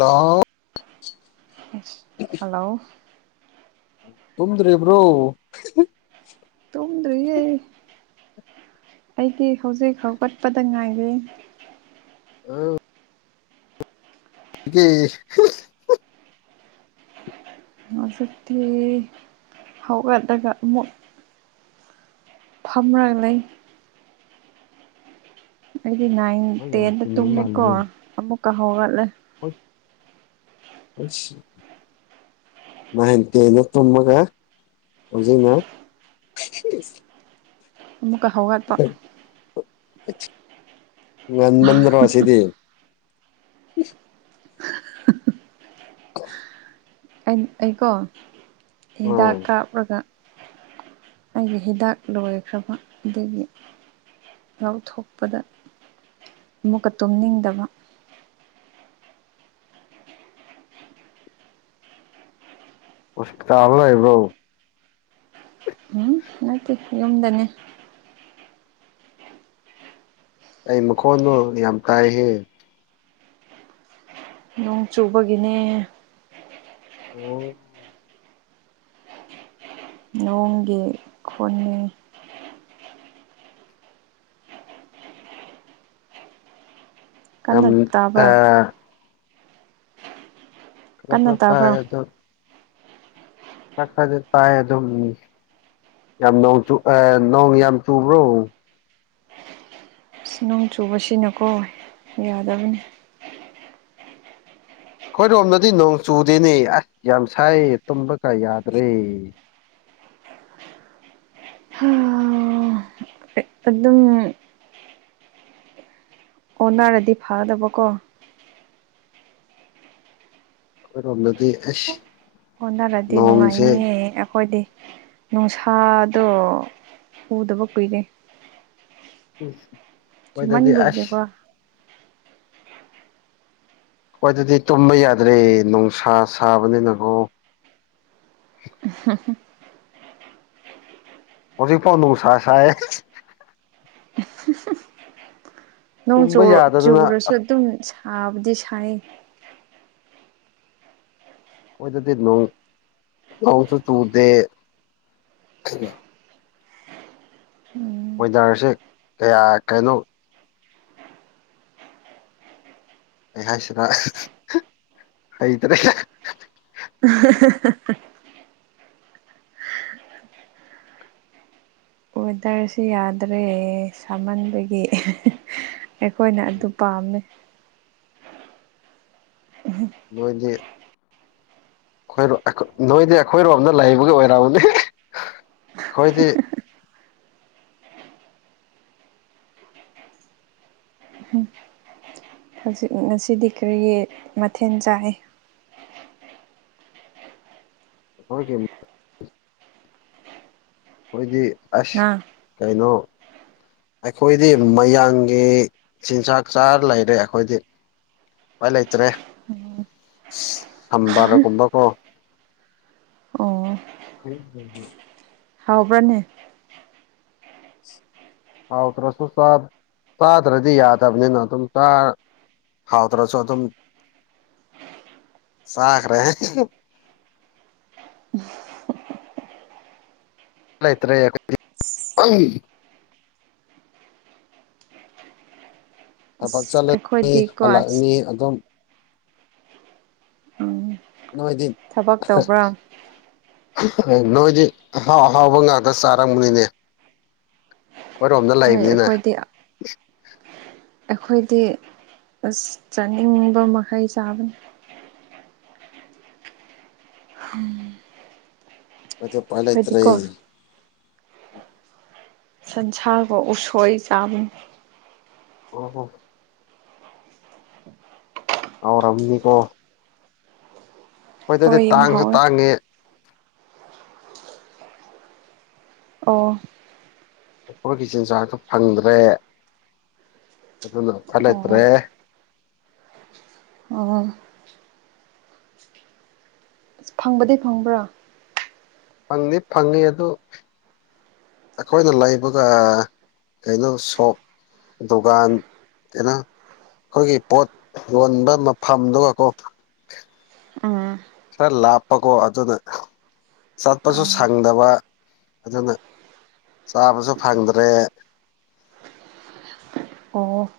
ꯂꯣ ꯏꯁ ꯍꯜꯂꯣ ꯇꯨꯝꯗ꯭ꯔꯤꯕ꯭ꯔꯣ ꯇꯨꯝꯗ꯭ꯔꯤꯌꯦ ꯑꯩꯗꯤ ꯍꯧꯖꯤꯛ ꯍꯧꯒꯠꯄꯗ ꯉꯥꯏꯔꯤ [unintelligible] [inaudible] ꯍꯧꯖꯤꯛꯇꯤ ꯍꯧꯒꯠꯂꯒ ꯑꯃꯨꯛ ꯐꯝꯔꯥꯒ ꯂꯩ ꯑꯩꯗꯤ ꯅꯥꯏꯟ ꯍꯣꯏ ꯌꯥꯝ ꯇꯦꯟꯗ ꯇꯨꯝꯕ ꯇꯨꯝꯃꯦꯀꯣ ꯑꯃꯨꯛꯀ ꯍꯧꯒꯠꯂꯦ ꯁꯤ ꯅꯥꯢꯟ ꯇꯦꯟꯗ ꯇꯨꯝꯃꯒ ꯍꯧꯖꯤꯛ ꯅ ꯑꯃꯨꯛꯀ ꯍꯧꯒꯠꯄ ꯉꯟ ꯃꯟꯗꯔꯣ ꯁꯤꯗꯤ [unintelligible] ꯎꯝ ꯑꯩꯀꯣ ꯍꯤꯗꯥꯛ ꯎꯝ ꯀꯥꯞꯔꯒ ꯑꯩꯒꯤ ꯍꯤꯗꯥꯛ ꯂꯣꯏꯈ꯭ꯔꯕ ꯑꯗꯨꯒꯤ ꯂꯧꯊꯣꯛꯄꯗ ꯑꯃꯨꯛꯀ ꯇꯨꯝꯅꯤꯡꯗꯕ ꯍꯣꯁꯄꯤꯇꯥꯜꯗ ꯂꯩꯕ꯭ꯔ‌ꯣ ꯎꯝ ꯅꯠꯇꯦ ꯌꯨꯝꯗꯅꯦ ꯀꯩ ꯃꯈꯣꯟꯅꯣ ꯌꯥꯝ ꯇꯥꯏꯍ‌ꯦ ꯅꯣꯡ ꯆꯨꯕꯒꯤꯅꯦ ꯑꯣ ꯅꯣꯡꯒꯤ ꯈꯣꯟꯅ‌ꯦ ꯌꯥꯝ ꯀꯟꯅ ꯇꯥꯕ꯭ꯔꯥ ꯑꯥ ꯈ꯭ꯔꯛ ꯀꯟꯅ ꯈ꯭ꯔꯛ ꯇꯥꯕ꯭ꯔꯥ ꯇꯥꯏ ꯑꯗ‌ꯣ ꯈꯔ ꯈ꯭ꯔꯗꯤ ꯇꯥꯏ ꯑꯗꯨꯝ ꯌꯥꯝ ꯅꯣꯡ ꯆꯨ ꯑꯥ ꯅꯣꯡ ꯌꯥꯝ ꯆꯨꯕ꯭ꯔꯣ ꯑꯁ ꯅꯣꯡ ꯆꯨꯕꯁꯤꯅꯀꯣ ꯌꯥꯗꯕꯅꯤ ꯑꯩꯈ‌ꯣꯏꯔꯣꯝꯗꯗꯤ ꯅꯣꯡ ꯆꯨꯗꯦꯅꯦ ꯑꯁ ꯌꯥꯝ ꯁꯥꯏ ꯇꯨꯝꯕꯀ ꯌꯥꯗ꯭ꯔꯦ ꯑꯗꯨꯝ ꯑꯣꯟꯅꯔꯗꯤ ꯐꯗꯕꯀꯣ ꯈ‌ꯣꯏꯔ‌ꯣꯝꯗꯗꯤ ꯑꯦꯁ ꯑꯣꯟꯅꯔꯗꯤ ꯅꯨꯡꯉꯥꯏꯅꯤꯌ‌ꯦ ꯑꯩꯈꯣꯏꯗꯤ ꯅꯨꯡꯁꯥꯗꯣ ꯎꯗꯕ ꯀꯨꯏꯔꯦ ꯋ‌ꯦꯗꯔꯗꯤ ꯑꯁ ꯆꯨꯝꯃꯟꯕꯒꯤꯀꯣ ꯋ‌ꯦꯗꯔꯗꯤ ꯇꯨꯝꯕ ꯌꯥꯗ꯭ꯔꯦ ꯅꯨꯡꯁꯥ ꯁꯥꯕꯅꯤꯅꯀꯣ [unintelligible] ꯍꯧꯖꯤꯛꯐꯥꯎ ꯅꯨꯡꯁꯥ ꯁꯥꯏꯌꯦ ꯅꯣꯡ ꯆꯨ ꯇꯨꯝꯕ ꯌꯥꯗꯗꯅ ꯆꯨꯔꯁꯨ ꯑꯗꯨꯝ ꯁꯥꯕꯗꯤ ꯁꯥꯏꯌꯦ ꯑꯩꯈꯣꯏꯗꯗꯤ ꯅꯣꯡ ꯅꯣꯡꯁꯨ ꯆꯨꯗꯦ ꯎꯝ ꯋ‌ꯦꯗꯔꯁꯦ ꯀꯌꯥ ꯀꯩꯅꯣ ꯑꯩ ꯍꯥꯏꯁꯤꯔꯥ ꯍꯩꯇ꯭ꯔꯦ [unintelligible] ꯋꯦꯗꯔꯁꯤ ꯌꯥꯗ꯭ꯔꯦ ꯁꯥꯃꯟꯕꯒꯤ ꯑꯩꯈꯣꯏꯅ ꯑꯗꯨ ꯄꯥꯝꯃ‌ꯦ ꯅꯣꯏꯗꯤ ꯈ‌ꯣꯏꯔ‌ꯣ ꯑꯩꯈꯣꯏ ꯅꯣꯏꯗꯤ ꯑꯩꯈꯣꯏꯔꯣꯝꯗ ꯂꯩꯕꯒꯤ ꯑꯣꯏꯔꯝꯅꯤ ꯈꯣꯏꯗꯤ ꯍꯧꯖꯤꯛ ꯉꯁꯤꯗꯤ ꯀꯔꯤꯒꯤ ꯃꯊꯦꯟ ꯆꯥꯏ ꯑꯈꫭꯏꯒꯤꯃꯤ ꯑꯩꯈꯣꯏꯗꯤ ꯑꯁ ꯉꯥ ꯀꯩꯅꯣ ꯑꯩꯈꯣꯏꯗꯤ ꯃꯌꯥꯡꯒꯤ ꯆꯤꯟꯖꯥꯛ ꯆꯥꯔ ꯂꯩꯔꯦ ꯑꯩꯈꯣꯏꯗꯤ ꯥꯏ ꯂꯩꯇ꯭ꯔꯦ ꯁꯝꯕꯔꯒꯨꯝꯕ ꯀꯣ ꯑꯣ ꯑꯩ ꯍꯨꯝ ꯍꯨꯝ ꯍꯥꯎꯕ꯭ꯔꯅꯦ ꯍꯥꯎꯗ꯭ꯔꯁꯨ ꯆꯥꯗ꯭ꯔꯗꯤ ꯌꯥꯗꯕꯅꯤꯅ ꯑꯗꯨꯝ ꯍꯥꯎꯇ꯭ꯔꯁꯨ ꯑꯗꯨꯝ ꯆꯥꯈ꯭ꯔꯦ [unintelligible] ꯂꯩꯥꯇ꯭ꯔꯦ [unintelligible] ꯊꯕꯛ ꯑꯁ ꯆꯠꯂꯅꯤ ꯑꯩꯈꯣꯏꯗꯤꯀꯣ ꯍꯜꯂꯛꯑꯅꯤ ꯑꯗꯨꯝ ꯎꯝ ꯅꯣꯏꯗꯤ ꯊꯕꯛ ꯇꯧꯕ꯭ꯔꯥ ꯅꯣꯏꯗꯤ ꯑꯍꯥꯎ ꯑꯍꯥꯎꯕ ꯉꯥꯛꯇ ꯆꯥꯔꯝꯒꯅꯤꯅꯦ ꯑꯩꯈꯣꯏꯔꯣꯝꯗ ꯍꯣꯏ ꯂꯩꯕꯅꯤꯅ ꯑꯩꯈꯣꯏꯗꯤ ꯑꯩꯈꯣꯏꯗꯤ ꯑꯁ ꯆꯥꯅꯤꯡꯕ ꯃꯈꯩ ꯆꯥꯕꯅꯤ ꯑꯗꯨ ꯎꯄꯥꯏ ꯑꯩꯈꯣꯏꯗꯤꯀꯣ ꯂꯩꯇ꯭ꯔ‌ꯦ ꯁꯟꯁꯥꯒ ꯎꯁꯣꯏ ꯆꯥꯕꯅꯤ ꯑꯣ ꯍꯣ ꯑꯥꯎꯔꯝꯅꯤꯀꯣ ꯍꫭꯏ ꯑꯗꯨꯗꯤ ꯍꯣꯏ ꯌꯥꯝ ꯇꯥꯡꯖꯨ ꯍꯥꯎꯋꯦ ꯇꯥꯡꯉꯦ ꯑꯣ ꯑꯩꯈꯣꯏꯒꯤ ꯆꯤꯟꯖꯥꯛꯇ ꯐꯪꯗ꯭ꯔꯦ ꯑꯗꯨꯅ ꯑꯝꯐ ꯂꯩꯇ꯭ꯔꯦ ꯑꯣ ꯑꯣ ꯑꯁ ꯐꯪꯕꯗꯤꯩ ꯐꯪꯕ꯭ꯔꯥ ꯐꯪꯗꯤ ꯐꯪꯉꯤ ꯑꯗꯨ ꯑꯩꯈꯣꯏꯅ ꯂꯩꯕꯒ ꯀꯩꯅꯣ ꯁꯣꯞ ꯗꯨꯀꯥꯟ ꯀꯩꯅꫭ ꯑꯩꯈꯣꯏꯒꯤ ꯄꯣꯠ ꯌꯣꯟꯕ ꯃꯐꯝꯗꯨꯒꯀꯣ ꯎꯝ ꯈꯔ ꯂꯥꯞꯄꯀꯣ ꯑꯗꯨꯅ ꯆꯠꯄꯁꯨ ꯑꯥ ꯁꯪꯗꯕ ꯑꯗꯨꯅ ꯆꯥꯕꯁꯨ ꯐꯪꯗ꯭ꯔꯦ ꯑꯣꯐ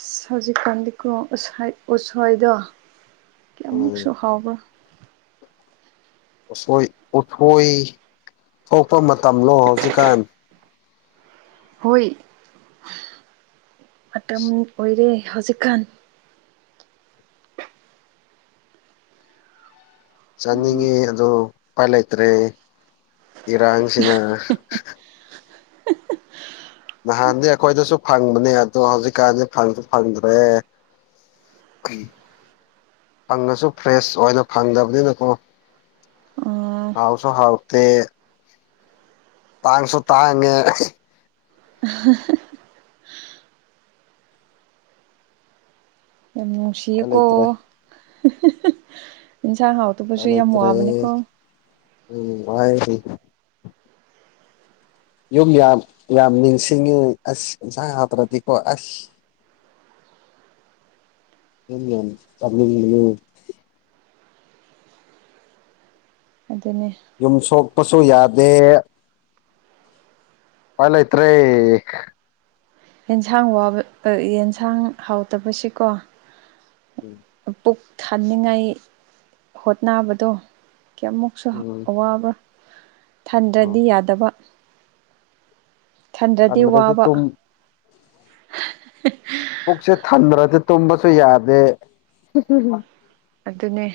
ꯑꯁ ꯍꯧꯖꯤꯛꯀꯥꯟꯗꯤꯀꯣ ꯎꯁ ꯎꯁꯣꯏꯗꯣ ꯀꯌꯥꯃꯨꯛꯁꯨ ꯎꯝ ꯍꯥꯎꯕ꯭ꯔꯥ ꯎꯁꯣꯏ ꯎꯊꯣꯏ ꯊꯣꯛꯄ ꯃꯇꯝꯂꯣ ꯍꯧꯖꯤꯛꯀꯥꯟ ꯍꯣꯏ ꯃꯇꯝ ꯑꯣꯏꯔꯦ ꯍꯧꯖꯤꯛꯀꯥꯟ ꯆꯥꯅꯤꯡꯉꯤ ꯑ ꯎꯄꯥꯏ ꯂꯩꯇ꯭ꯔꯦ ꯏꯔꯥꯡꯁꯤꯅ ꯅꯍꯥꯟꯗꯤ ꯑꯩꯈꯣꯏꯗꯁꯨ ꯐꯪꯕꯅꯦ ꯑꯗꯣ ꯍꯧꯖꯤꯛꯀꯥꯟꯗꯤ ꯐꯪꯁꯨ ꯐꯪꯗ꯭ꯔꯦ ꯐꯪꯉꯁꯨ ꯐ꯭ꯔꯦꯁ ꯑꯣꯏꯅ ꯐꯪꯗꯕꯅꯤꯅꯀꯣ ꯑꯥ ꯍꯥꯎꯁꯨ ꯍꯥꯎꯠꯇꯦ ꯇꯥꯡꯁꯨ ꯇꯥꯡꯉꯦ ꯑ ꯌꯥꯝ ꯎꯄꯥꯏ ꯅꯨꯡꯁꯤꯌꯦꯀꯣ ꯂꯩꯇ꯭ꯔꯦ ꯑꯗꯨ ꯁꯥꯡ ꯎꯄꯥꯏ ꯕꯨꯁꯨ ꯂꯩꯇ꯭ꯔꯦ ꯌꯥꯝꯃꯨꯕꯅꯤꯀꯣ ꯎꯝ [unintelligible] ꯌꯨꯝ ꯌꯥꯝ ꯌꯥꯝ ꯅꯤꯡꯁꯤꯡꯉꯤ ꯑꯁ ꯌꯦꯟꯁꯥꯡ ꯍꯥꯇ꯭ꯔꯗꯤꯀꯣ ꯑꯁ [unintelligible] ꯌꯦꯟ ꯑ ꯑꯗꯨꯅꯦ ꯌꯨꯝ ꯁꯣꯛꯄꯁꯨ ꯌꯥꯗꯦ ꯎꯄꯥꯏ ꯂꯩꯇ꯭ꯔꯦ ꯌꯦꯟꯁꯥꯡ ꯋꯥꯕ ꯌꯦꯟꯁꯥꯡ ꯍꯥꯎꯇꯕꯁꯤꯀꯣ ꯎꯝ ꯄꯨꯛ ꯊꯥꯅꯤꯡꯉꯥꯏ ꯍꯣꯠꯅꯕꯗꯣ ꯀꯌꯥꯃꯨꯛ ꯁꯨ ꯎꯝ ꯑꯋꯥꯕ ꯎꯝ ꯊꯟꯗ꯭ꯔꯗꯤ ꯌꯥꯗꯕ ꯁꯟꯗ꯭ꯔꯗꯤ ꯊꯟꯗ꯭ꯔꯗꯤ ꯋꯥꯕ ꯇꯨꯝ ꯄꯨꯛꯁꯦ ꯊꯟꯗ꯭ꯔꯗꯤ ꯇꯨꯝꯕꯁꯨ ꯌꯥꯗꯦ ꯑꯗꯨꯅꯦ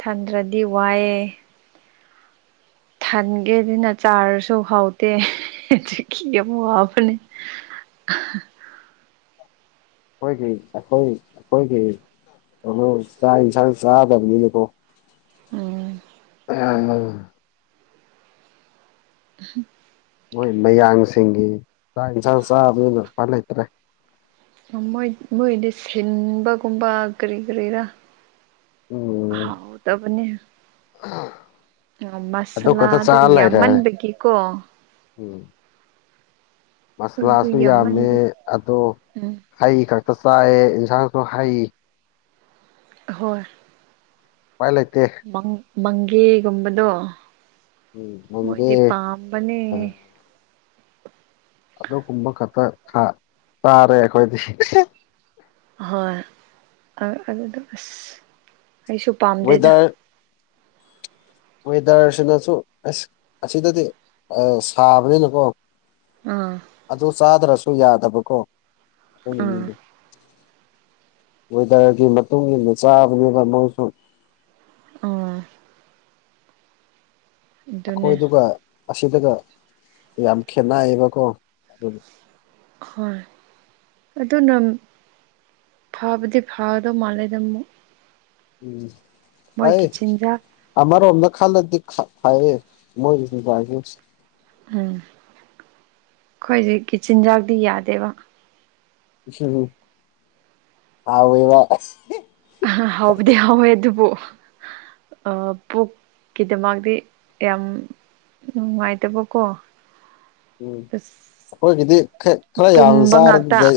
ꯊꯟꯗ꯭ꯔꯗꯤ ꯋꯥꯏꯑꯦ ꯍꯟꯒꯦ ꯑꯗꯨꯅ ꯆꯥꯔꯁꯨ ꯍꯥꯎꯇꯦ ꯆꯈꯤ ꯑꯃ ꯋꯥꯕꯅꯦ [inaudible] ꯑꯩꯈꯣꯏꯒꯤ ꯑꯩꯈꯣꯏ ꯑꯩꯈꯣꯏꯒꯤ ꯍ ꯆꯥꯛ ꯏꯟꯁꯥꯡ ꯆꯥꯗꯕꯅꯤꯀꯣ ꯎꯝ ꯃꯣꯏ ꯃꯌꯥꯡꯁꯤꯡꯒꯤ ꯆꯥꯛ ꯏꯟꯁꯥꯡ ꯆꯥꯕꯗꯨꯅ ꯄꯥꯛ ꯂꯩꯇ꯭ꯔꯦ ꯃꯣꯏ ꯃꯣꯏꯗꯤ ꯁꯤꯟꯕꯒꯨꯝꯕ ꯀꯔꯤ ꯀꯔꯤꯔ ꯎꯝ ꯍꯥꯎ ꯇꯕꯅꯤ ꯑꯣ ꯑꯗꯨ ꯈꯛꯇ ꯃꯁꯂꯥꯗꯣ ꯆꯥꯔ ꯂꯩꯔꯦ ꯌꯥꯝꯃꯟꯕꯒꯤꯀꯣ ꯎꯝ ꯑꯗꯨ ꯃꯁꯂꯥꯁꯨ ꯌꯥꯝꯃꯦ ꯌꯥꯝꯃꯟꯕꯩ ꯑꯗꯣ ꯎꯝ ꯍꯩ ꯈꯛꯇ ꯆꯥꯏꯑ ꯌꯦꯟꯁꯥꯡꯁꯨ ꯍꯩ ꯍꯣꯏ ꯎꯄꯥꯏ ꯂꯩꯇꯦ ꯃꯪꯒꯦꯒꯨꯝꯕꯗꯣ ꯎꯝ ꯅꯪꯗꯤ ꯃꯣꯏꯗꯤ ꯄꯥꯝꯕꯅꯦ ꯑ ꯑꯗꯨꯒꯨꯝꯕ ꯈꯛꯇ ꯆꯥꯔꯦ ꯑꯩꯈꯣꯏꯗꯤ ꯑꯍꯣꯏ ꯑꯗꯨꯗꯣ ꯑꯁ ꯑꯩꯁꯨ ꯄꯥꯝꯗꯦꯗ ꯋꯦꯗꯔ ꯋꯦꯗꯔꯁꯤꯅꯁꯨ ꯑꯁ ꯑꯁꯤꯗꯗꯤ ꯁꯥꯕꯅꯤꯅꯀꯣ ꯎꯝ ꯑꯗꯨ ꯆꯥꯗ꯭ꯔꯁꯨ ꯌꯥꯗꯕꯀꯣ ꯑꯗꯨ ꯑꯥ ꯋꯦꯗꯔꯒꯤ ꯃꯇꯨꯡ ꯏꯟꯅ ꯆꯥꯕꯅꯦꯕ ꯃꯣꯏꯁꯨ ꯑꯥ ꯑꯗꯨꯅꯦ ꯑꯩꯈꯣꯏꯗꯨꯒ ꯑꯁꯤꯗꯨꯒ ꯌꯥꯝ ꯈꯦꯠꯅꯩꯌꯦꯕꯀꯣ ꯑꯗꯨꯒꯤ ꯍꯣꯏ ꯑꯗꯨꯅ ꯐꯥꯕꯗꯤ ꯐꯥꯗꯧ ꯃꯥꯜꯂꯤꯗ ꯃꯨꯛ ꯎꯝ ꯇꯥꯏꯌꯦ ꯆꯤꯟꯖꯥꯛ ꯑꯃꯔꯣꯝꯗ ꯈꯜꯂꯗꯤ ꯐꯩꯌꯦ ꯃꯣꯏꯒꯤꯁꯨ ꯎꯝ ꯑꯩꯈꯣꯏꯖꯤ ꯀꯆꯤꯟꯖꯥꯛꯇꯤ ꯌꯥꯗꯦꯕ ꯎ ꯍꯥꯎ ꯏꯕ ꯑꯍꯥ ꯍꯥꯎꯕꯨꯗꯤ ꯍꯥꯎꯋꯦ ꯑꯗꯨꯕꯨ ꯄꯨꯛꯀꯤꯗꯃꯗꯤꯤ ꯌꯥꯝ ꯎꯝꯉꯥꯏꯇ ꯄꯣꯀꯣ ꯎꯝ ꯑꯩꯈꯣꯏꯒꯤꯗꯤ ꯈꯔ ꯈꯔ ꯌꯥꯝ ꯄꯨꯝꯕ ꯉꯥꯛꯇ ꯆꯥꯔꯗꯨꯗꯩ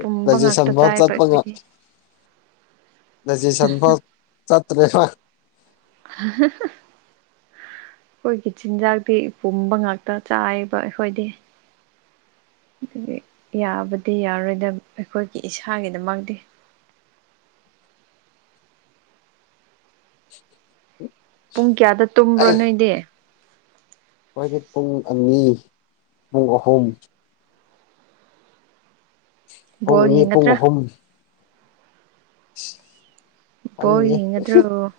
ꯄꯨꯝꯕ ꯉꯥꯛꯇ ꯔꯥꯖꯦꯁꯟꯕꯧ ꯆꯥꯏꯕ ꯆꯠꯄꯒ ꯑꯩꯈꯣꯏꯗꯤ ꯅꯖꯤ ꯁꯟꯕꯥꯎ ꯆꯠꯇ꯭ꯔꯦꯗ [inaudible] ꯑꯩꯈꯣꯏꯒꯤ ꯆꯤꯟꯖꯥꯛꯇꯤ ꯄꯨꯝꯕ ꯉꯥꯛꯇ ꯆꯥꯏꯕ ꯑꯩꯈꯣꯏꯗꯤ ꯑꯗꯒꯤ ꯌꯥꯕꯗꯤ ꯌꯥꯔꯣꯏꯗꯕ ꯑꯩꯈꯣꯏꯒꯤ ꯏꯁꯥꯒꯤꯗꯃꯛꯇꯤ ꯄꯨꯡ ꯀꯌꯥꯗ ꯇꯨꯝꯕ꯭ꯔꯣ ꯅꯣꯏꯗꯤ ꯑꯩꯣꯏꯗꯤ ꯄꯨꯡ ꯑꯅꯤ ꯄꯨꯡ ꯑꯍꯨꯝ ꯄꯨꯡ ꯕꯣꯜ ꯑꯅꯤ ꯄꯨꯡ ꯌꯦꯡꯒꯗ꯭ꯔꯥ ꯑꯍꯨꯝ ꯅꯟ ꯕꯣꯜ ꯌꯦꯡꯒꯗ꯭ꯔꯣ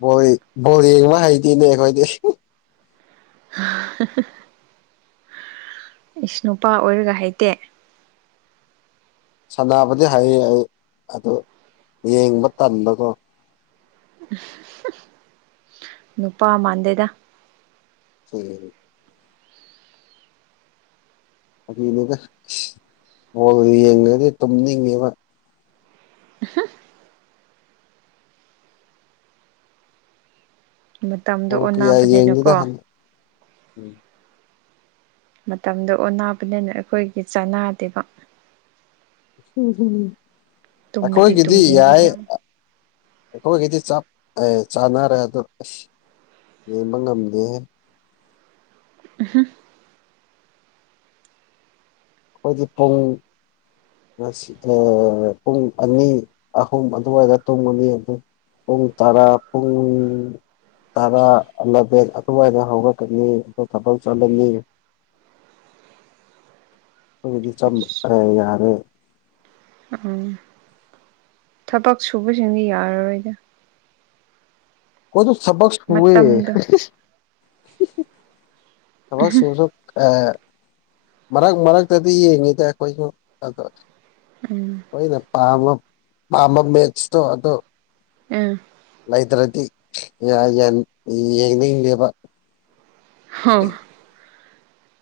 ꯕ ꯕꯣꯔꯦꯡꯅ ꯍꯩꯗꯤꯅꯦ ꯑꯩꯈꯣꯏꯗꯤ ꯏꯁ ꯅꯨꯨꯄꯥ ꯑꯣꯏꯔꯒ ꯍꯩꯇꯦ ꯁꯥꯟꯅꯕꯗꯤ ꯍꯥꯏꯌꯦ ꯑꯩ ꯑꯗꯨ ꯌꯦꯡꯕ ꯇꯟꯕꯗꯣ ꯅꯨꯄꯥ ꯃꯥꯟꯗꯦꯗ ꯁꯣꯏ ꯗꯨꯒ ꯍꯣꯏ ꯌꯦꯡꯉꯗꯤ ꯇꯨꯝꯅꯤꯡꯉꯦꯕ ꯃꯇꯝꯗꯣ ꯕꯣꯜ ꯀꯌꯥ ꯑꯣꯟꯅꯕꯅꯤꯅꯀꯣ ꯌꯦꯡꯗꯦꯗ ꯍꯟꯗꯛ ꯃꯇꯝꯗ ꯑꯣꯟꯅꯕꯅꯦꯅ ꯑꯩꯈꯣꯏꯒꯤ ꯆꯅꯥꯗꯦꯕ ꯇꯨꯝꯕꯗꯤ ꯑꯩꯈꯣꯏꯒꯤꯗꯤ ꯇꯨꯝꯅꯤꯡꯉꯦ ꯌꯥꯏ ꯌꯥꯝ ꯑꯩꯈꯣꯏꯒꯤꯗꯤ ꯆꯞ ꯑꯦ ꯆꯥꯅꯔꯦ ꯑꯗꯣ ꯑꯁ ꯌꯦꯡꯕ ꯉꯝꯗꯦ ꯑ ꯑꯩꯈꯣꯏꯗꯤ ꯄꯨꯡ ꯄꯨꯡ ꯑꯅꯤ ꯑꯍꯨꯝ ꯑꯗꯨꯋꯥꯏꯗ ꯇꯨꯝꯉꯅꯤ ꯑꯗꯨ ꯨꯡ ꯇꯥ ꯄꯨꯡ ꯇꯔꯥꯂꯕꯦꯟ ꯑꯗꯨꯃꯥꯏꯅ ꯍꯧꯔꯛꯀꯅꯤ ꯑꯗꯨ ꯊꯕꯛ ꯆꯠꯂꯅꯤ ꯑꯩꯈꯣꯏꯒꯤꯗꯤ ꯆꯦ ꯌꯥꯔꯦ ꯎꯝ ꯊꯕꯛ ꯁꯨꯕꯁꯤꯡꯗꯤ ꯌꯥꯔꯔꯣꯏꯗ ꯀꯣꯏꯁꯨ ꯁꯕꯛ ꯍꯏ ꯃꯇꯝꯗꯣ ꯊꯕ ꯁꯁꯨ ꯃꯔꯛ ꯃꯔꯛꯇꯗꯤ ꯌꯦꯡꯉꯤꯗ ꯑꯩꯈꯣꯏꯁꯨ ꯑ ꯎꯝ ꯑꯩꯣꯏꯅ ꯄꯥꯝꯕ ꯄꯥꯝꯕ ꯃꯦꯠꯁꯇꯣ ꯑꯗꯣ ꯑꯝ ꯂꯩꯇ꯭ꯔꯗꯤ ꯌꯦꯡꯅꯤꯡꯗꯦꯕ ꯍ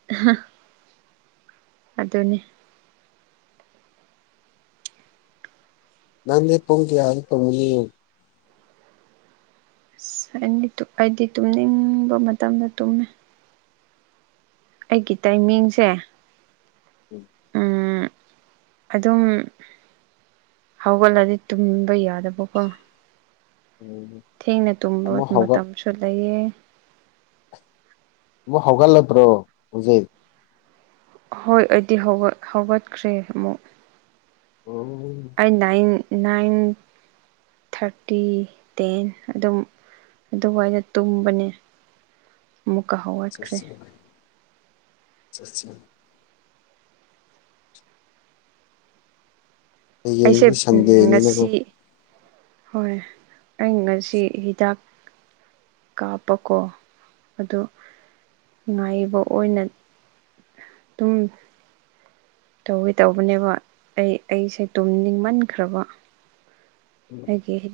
ꯍꯥ ꯑꯗꯨꯅꯤ ꯅꯪꯦ ꯄꯨꯡꯒ ꯌꯥꯔ ꯇꯅꯤ ꯑꯁ ꯑꯩꯗꯤ ꯇꯨꯝꯅꯤꯡꯕ ꯃꯇꯝꯗ ꯇꯨꯝꯃꯦ ꯑꯩꯒꯤ ꯇꯥꯏꯃꯤꯡꯁꯦ ꯎꯝ ꯑꯗꯨꯝ ꯍꯧꯒꯠꯂꯗꯤ ꯇꯨꯝꯕ ꯌꯥꯗꯕꯀꯣ ꯎꯝ ꯊꯦꯡꯅ ꯇꯨꯝꯕ ꯑꯃꯨꯛ ꯍꯧꯒꯠ ꯃꯇꯝꯁꯨ ꯂꯩꯌꯦ ꯃ ꯍꯧꯒꯜ ꯂꯩꯦꯕ꯭ꯔꯣ ꯍꯧ ꯎꯆꯖꯤ ꯍꯣꯏ ꯑꯩꯗꯤ ꯍꯧꯒꯠꯈ꯭ꯔꯦ ꯑꯃꯨꯛ ꯑꯣ ꯑꯩ ꯅꯥꯏꯟ ꯅꯥꯏꯟ ꯊꯥꯔꯇꯤ ꯇꯦꯟ ꯑꯗꯨꯝ ꯑꯗꯨꯋꯥꯏꯗ ꯇꯨꯝꯕꯅꯦ ꯃꯀꯥꯍꯠ ꯁ ꯁꯁꯤꯔꯤ ꯑꯩꯁꯦ ꯍꯌꯦꯡꯗꯤ ꯁꯟꯗꯦꯅꯤꯅꯀꯣ ꯉꯁꯤ ꯍꯣꯏ ꯑꯩ ꯉꯁꯤ ꯍꯤꯗꯥꯛ ꯀꯥꯞꯄꯀꯣ ꯑꯗꯨ ꯉꯥꯏꯕ ꯑꯣꯏꯅ ꯑꯗꯨꯨꯡ ꯇꯧꯋꯤ ꯇꯧꯕꯅꯦꯕ ꯑꯩ ꯑꯩꯁꯦ ꯇꯨꯝ ꯅꯤꯡꯃꯟꯈ꯭ꯔꯕ ꯎꯝ ꯍꯥꯏꯦ